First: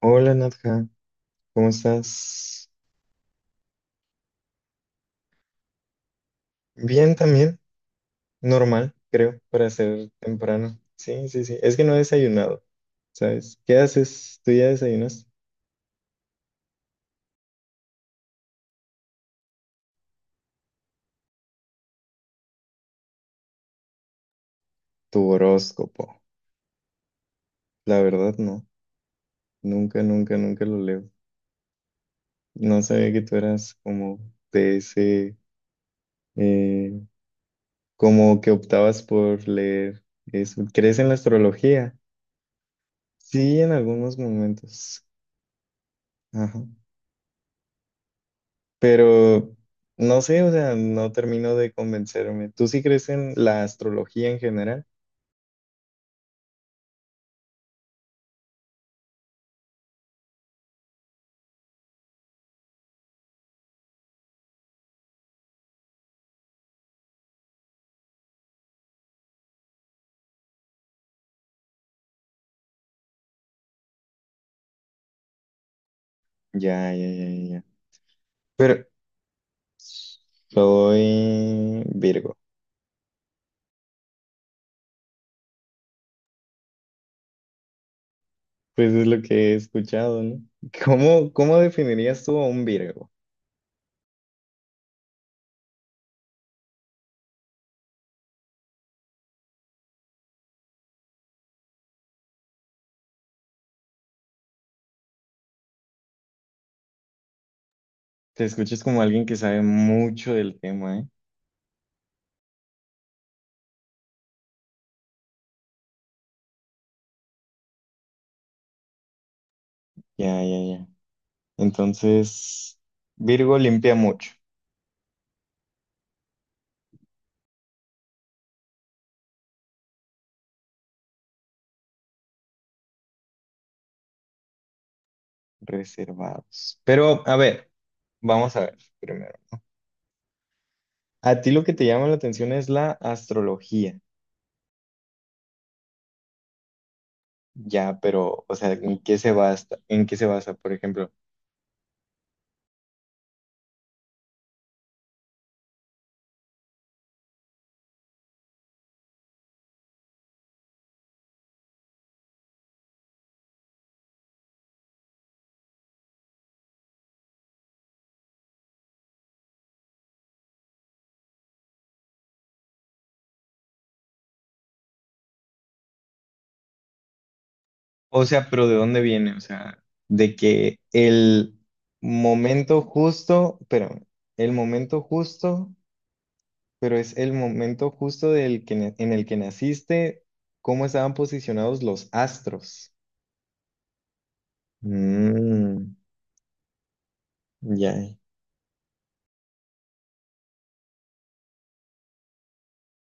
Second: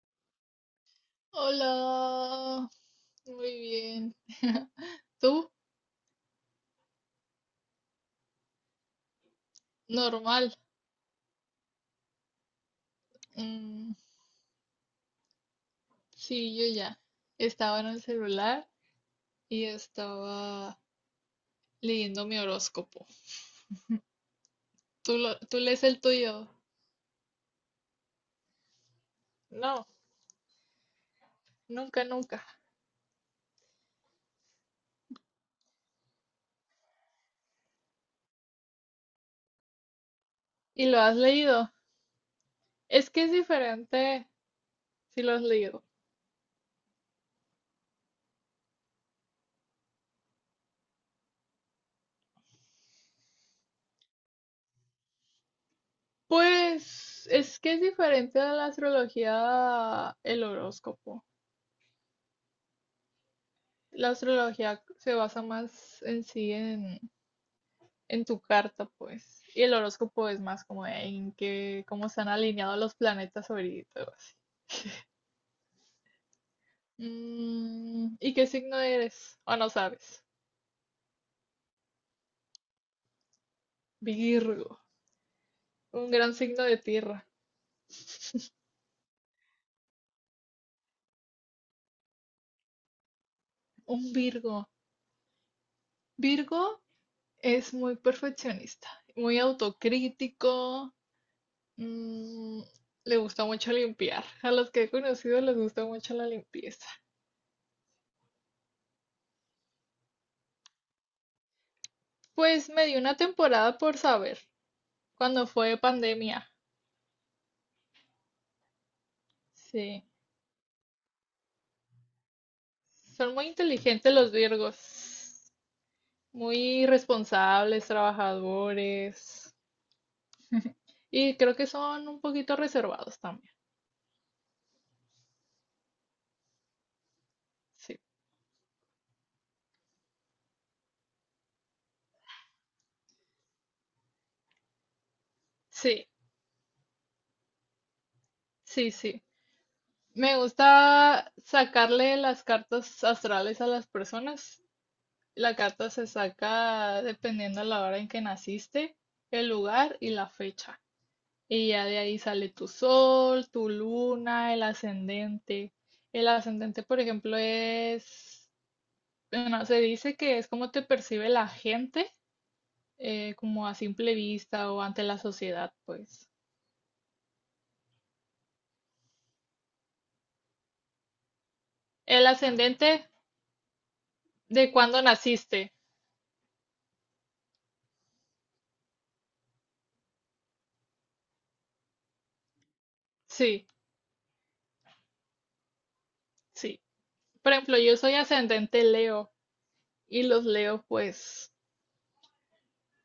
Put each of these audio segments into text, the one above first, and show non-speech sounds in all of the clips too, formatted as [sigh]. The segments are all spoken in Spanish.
Hola Nadja, ¿cómo Hola, estás? muy bien. [laughs] ¿Tú? Bien también, normal, creo, para ser Normal. temprano. Sí, sí, sí. Es que no he desayunado, ¿sabes? ¿Qué Mm, haces? ¿Tú ya desayunas? sí, yo ya. Estaba en el celular y estaba leyendo mi horóscopo. ¿Tú, Tu tú lees el horóscopo. tuyo? La verdad, no. No, Nunca, nunca, nunca lo leo. nunca, nunca. No sabía que tú eras como de ese, eh, como que optabas por leer eso. ¿Y ¿Crees lo en has la leído? astrología? Es que es Sí, en algunos diferente momentos. si lo has leído. Ajá. Pero no sé, o sea, no termino de convencerme. ¿Tú sí crees en la astrología en general? Pues es que es diferente a la astrología el horóscopo. La astrología se basa más en sí en tu carta, pues. Y el horóscopo es más como de en qué cómo están alineados los planetas ahorita o así. Ya, ya, ya, ya, ya. Mm, ¿y qué Pero signo eres? O no sabes. soy Virgo. Virgo, un gran signo de tierra. Pues es lo que he escuchado, ¿no? ¿Cómo, cómo definirías tú a un Virgo? Un Virgo. Virgo es muy perfeccionista, muy autocrítico. mm, Le gusta mucho limpiar. A los que he conocido les gusta mucho la limpieza. Te escuchas como alguien que sabe mucho del tema, ¿eh? Pues me dio una temporada por saber, cuando fue pandemia. Sí. Ya, ya, ya. Entonces, Son muy Virgo limpia inteligentes mucho, los Virgos, muy responsables, trabajadores y creo que son un poquito reservados también. reservados. Pero, a ver, Sí, vamos a ver primero. A ti lo que te llama la atención es la astrología. sí, Ya, pero, o sea, sí, ¿en qué sí. se basa? ¿En qué se Me basa, por ejemplo? gusta sacarle las cartas astrales a las personas. La carta se saca dependiendo de la hora en que naciste, el lugar y la fecha. Y ya de ahí sale tu sol, tu luna, el ascendente. El ascendente, por ejemplo, es. Bueno, se dice que es como te percibe la gente, como a simple vista o ante la sociedad, pues. O sea, pero ¿de dónde viene? O sea, de que el El momento ascendente justo, pero el de momento cuando naciste. justo, pero es el momento justo del que, en el que naciste, ¿cómo estaban posicionados los astros? Sí, Mm, sí. Por ejemplo, ya. yo soy ascendente Leo y los Leo, pues,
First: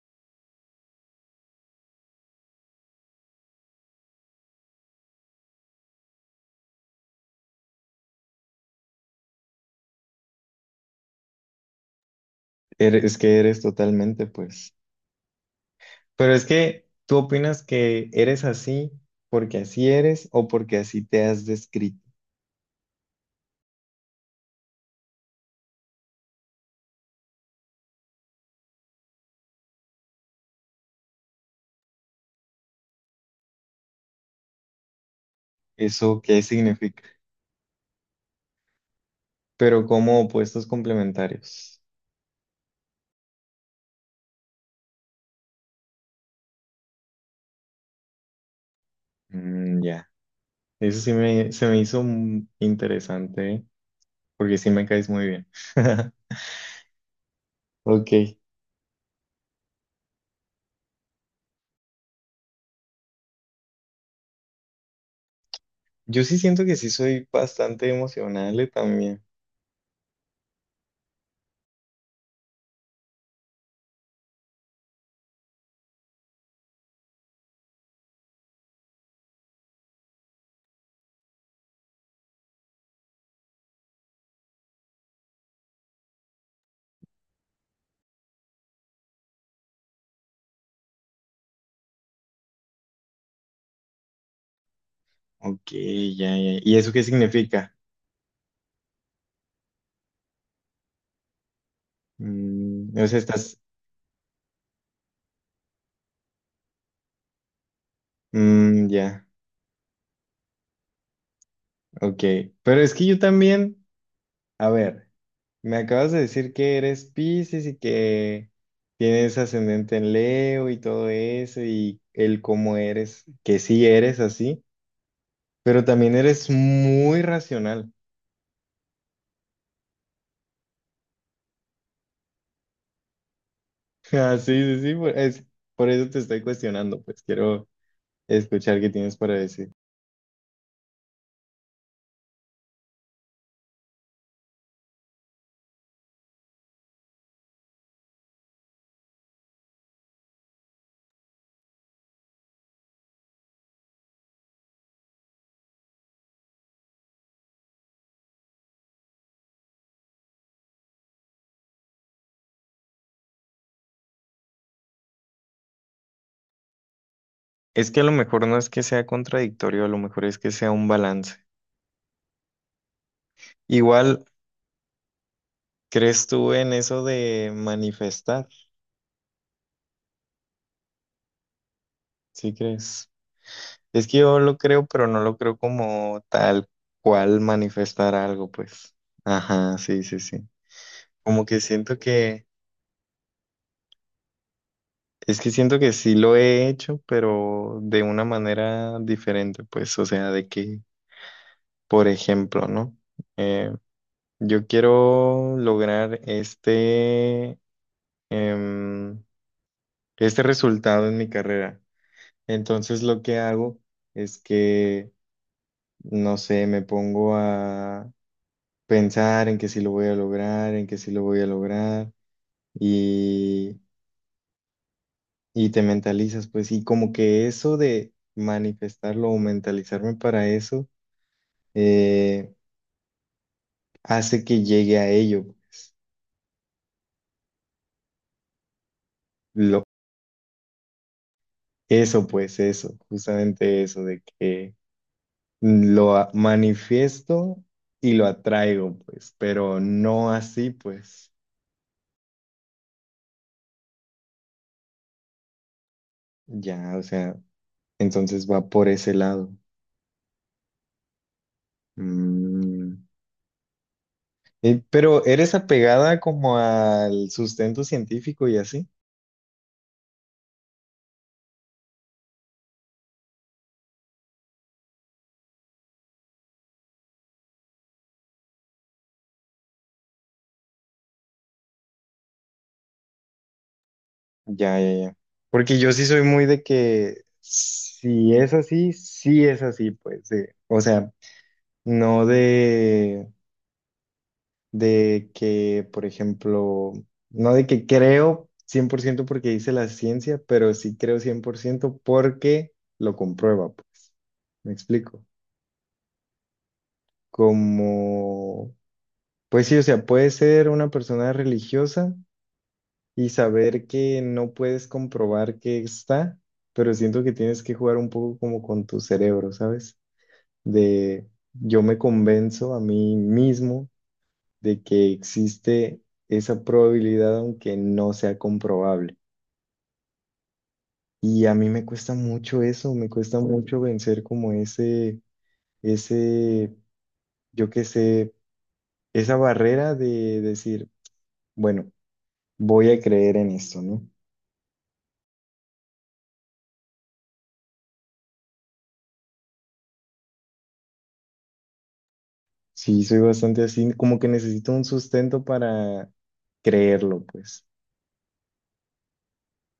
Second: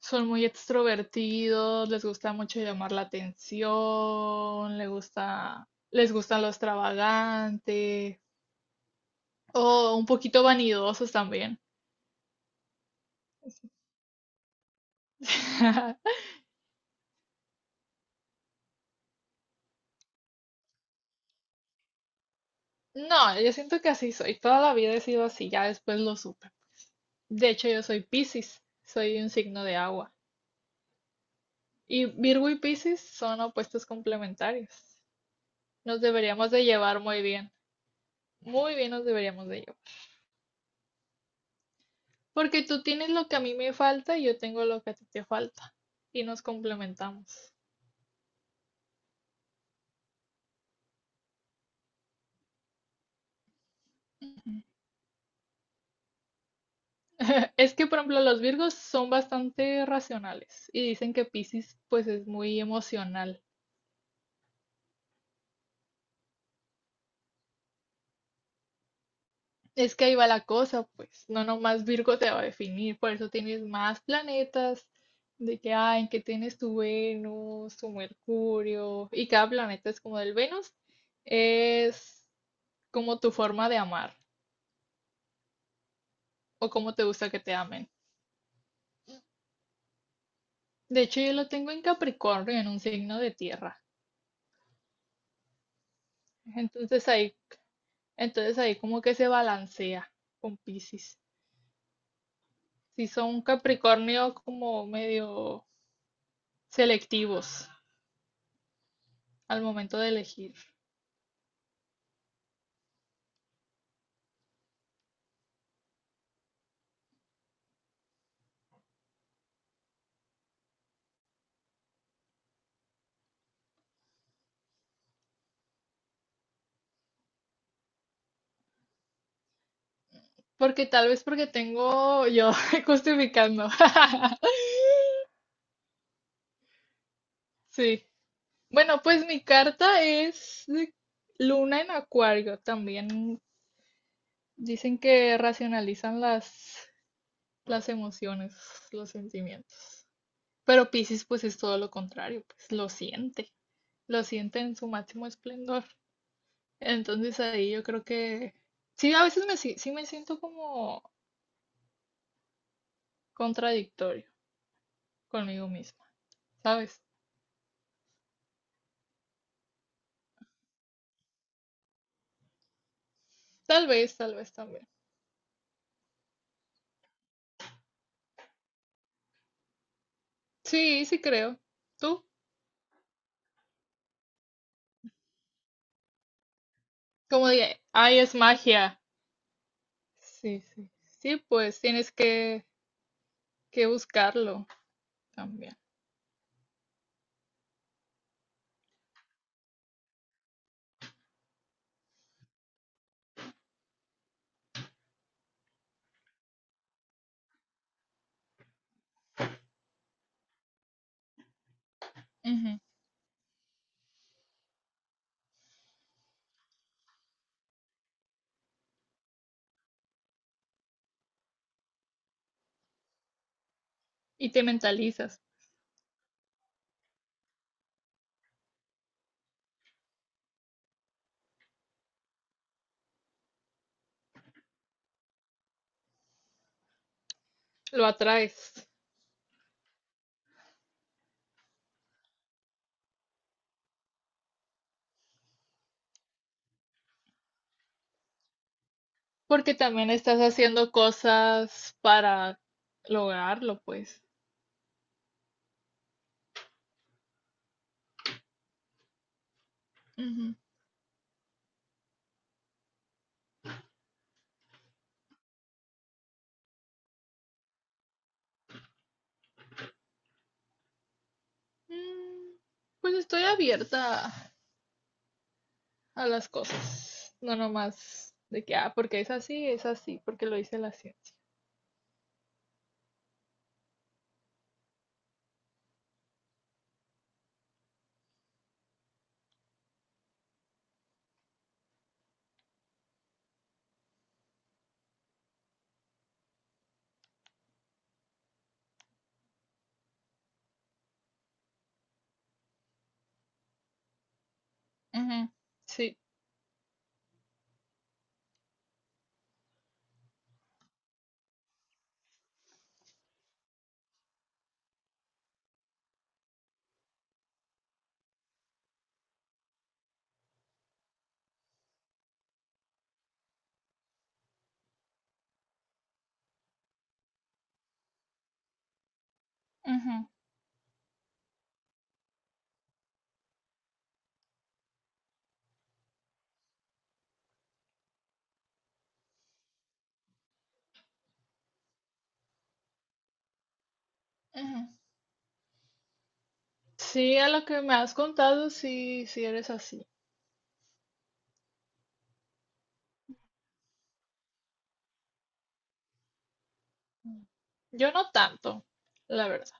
son muy extrovertidos, les gusta mucho llamar la atención, les gusta lo extravagante o un poquito vanidosos también. Es que eres totalmente, pues. [laughs] Pero es que, ¿tú opinas que eres así porque así eres o porque así te has descrito? No, yo siento que así soy. Toda la vida he sido así, ya después lo supe. De hecho, yo soy Piscis, soy un signo de agua. Y Virgo y Piscis son opuestos complementarios. Nos ¿Eso qué deberíamos de llevar significa? muy bien. Muy bien nos deberíamos de llevar. Pero como opuestos complementarios. Porque tú tienes lo que a mí me falta y yo tengo lo que a ti te falta. Y nos complementamos. Mm, ya. Eso sí me, se me hizo interesante, ¿eh? Porque sí [laughs] me caes muy bien. [laughs] Es que, por Ok. ejemplo, los Virgos son bastante racionales y dicen que Piscis pues es muy emocional. Yo sí siento que sí soy bastante emocional también. Es que ahí va la cosa, pues, no nomás Virgo te va a definir, por eso tienes más planetas, de que, ah, en que tienes tu Venus, tu Mercurio, y cada planeta es como del Venus, es como tu forma de amar, o como te gusta que te amen. De hecho, yo lo tengo en Capricornio, en un signo de tierra, Ok, ya, ya. ¿Y eso qué entonces ahí, significa? entonces ahí como que se balancea con Piscis. Mm, o Si sea, son estás... Capricornio como medio selectivos Mm, ya, al momento de elegir. ok. Pero es que yo también... A ver. Me acabas de decir que eres Piscis y que tienes ascendente en Leo y todo eso y el cómo eres, que sí eres así, pero también eres muy racional. [laughs] Porque tal vez porque tengo yo [laughs] justificando. Ah, sí, [laughs] sí, sí, por eso te estoy cuestionando, pues quiero Sí. escuchar qué Bueno, tienes pues para mi decir. carta es de Luna en Acuario. También dicen que racionalizan las emociones, los sentimientos. Pero Piscis pues es todo lo contrario, pues lo siente en su máximo esplendor. Entonces ahí yo creo que sí, a veces me, sí me siento como contradictorio conmigo misma, ¿sabes? Es que a lo mejor no es que sea contradictorio, a lo mejor es que sea un balance. Igual, Tal vez también. ¿crees tú en eso de manifestar? Sí, sí creo. ¿Tú? ¿Sí crees? Es que yo lo creo, pero no lo creo como tal cual Como dije, manifestar ay, es algo, pues. magia. Ajá, sí, sí, sí. Sí, sí. Sí, Como que siento que, que buscarlo es que también. siento que sí lo he hecho, pero de una manera diferente, pues. O sea, de que, por ejemplo, ¿no? Eh, yo quiero lograr em, este resultado en mi carrera. Ujú. Entonces lo que hago es que, no sé, me pongo pensar en que sí lo voy a lograr, en que sí lo voy a lograr y, Y te mentalizas, y te mentalizas, pues, y como que eso de manifestarlo o mentalizarme para eso eh, hace que llegue a ello. lo atraes. Lo, eso, pues, eso, justamente eso de que manifiesto y lo atraigo, pues, Porque pero también no estás así, haciendo pues, cosas para lograrlo, pues. ya, o sea, entonces va por ese lado. Ujú. Mm. Pero eres apegada como al sustento científico y así. Mm, Pues estoy abierta a las cosas. No nomás de que, ah, porque es así, porque lo dice la ciencia. Ya, ya, ya. Porque yo sí soy muy de que si es así, sí es así, pues. O sea, no de, de que, por ejemplo, no de que creo 100% porque dice la ciencia, pero sí creo 100% porque lo comprueba, pues. Me explico. Ujú. Sí. Como, pues sí, o sea, puede ser una persona religiosa y saber que no puedes comprobar que está, pero siento que tienes que jugar un poco como con tu cerebro, ¿sabes? De yo me convenzo a mí mismo de que existe esa probabilidad aunque no sea comprobable. Ujú, Y a mí me cuesta mucho eso, me cuesta mucho vencer como ese, yo qué sé, esa barrera de decir, bueno, voy a creer en esto, ¿no? ujú. Sí, a lo que me has contado, sí, sí eres así. Sí, soy bastante así, como que necesito un sustento para creerlo, Mm. pues. Yo no tanto, la verdad.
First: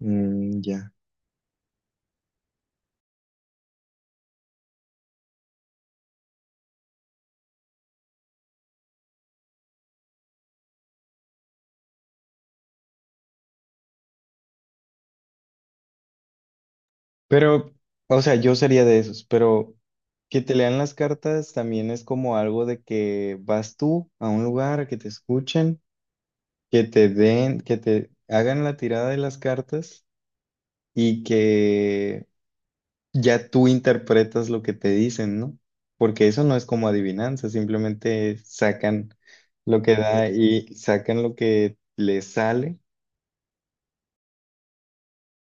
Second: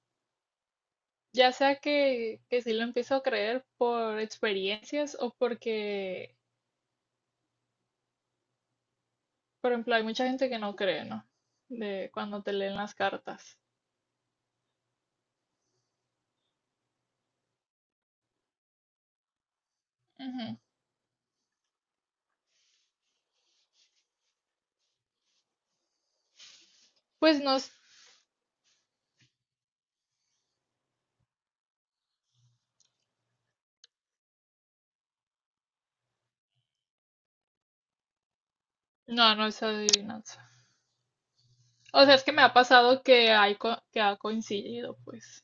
Mm, ya. Ya sea que sí lo empiezo a creer por experiencias o porque, por ejemplo, hay mucha gente que no cree, ¿no? De cuando te leen las cartas. Pero, o sea, yo sería de esos, pero que te Ujú. lean las cartas también es como algo de que vas tú a un lugar, a que te escuchen, que te Pues no den, es, que te hagan la tirada de las cartas y que ya tú interpretas lo que te dicen, ¿no? Porque eso no es como adivinanza, simplemente sacan no, no es lo que da adivinanza. y sacan lo que O sea, es les que me ha sale. pasado que que ha coincidido, pues.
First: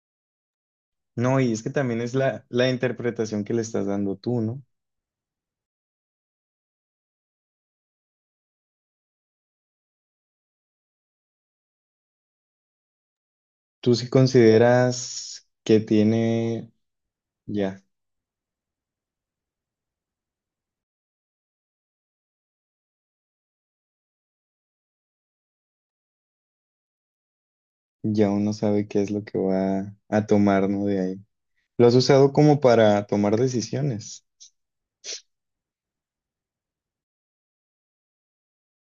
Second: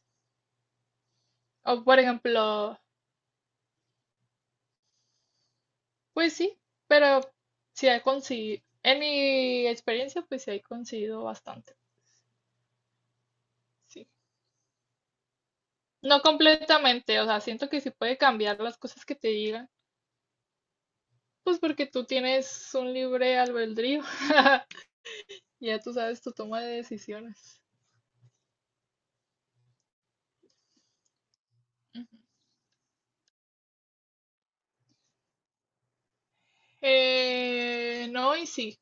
No, y es que O también por es la, la ejemplo, interpretación que le estás dando tú, ¿no? pues sí, pero sí ha coincidido. En mi experiencia, pues sí ha coincidido bastante. Tú si Sí, consideras que no tiene, completamente, o sea, siento que ya, sí puede cambiar las cosas que te digan, pues porque tú tienes un libre albedrío, [laughs] ya tú sabes tu toma de decisiones. ya uno sabe qué es lo que va a tomar, ¿no? De ahí. Lo has usado como para tomar decisiones. No, y sí,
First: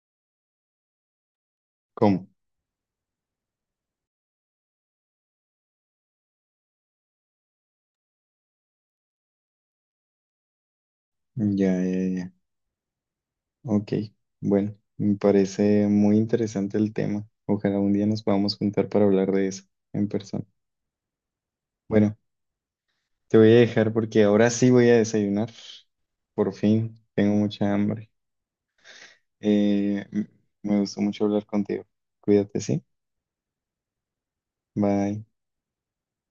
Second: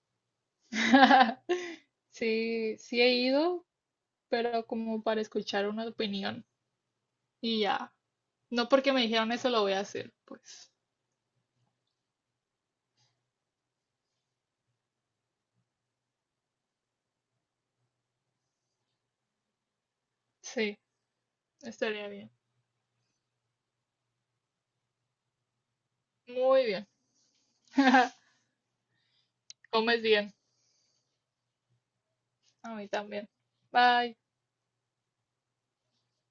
[laughs] ¿Cómo? sí, sí he ido, pero como para escuchar una opinión y ya, no porque me dijeron eso lo voy a hacer, pues Ya, ya, ya. Ok, bueno, me parece muy interesante el tema. Ojalá un día nos podamos juntar para hablar de eso en persona. sí, estaría Bueno, bien, te voy a dejar porque ahora sí voy a desayunar. Por muy bien, fin, tengo mucha hambre. [laughs] comes Eh, m- bien, Me gustó mucho hablar contigo. Cuídate, a ¿sí? mí también, bye. Bye.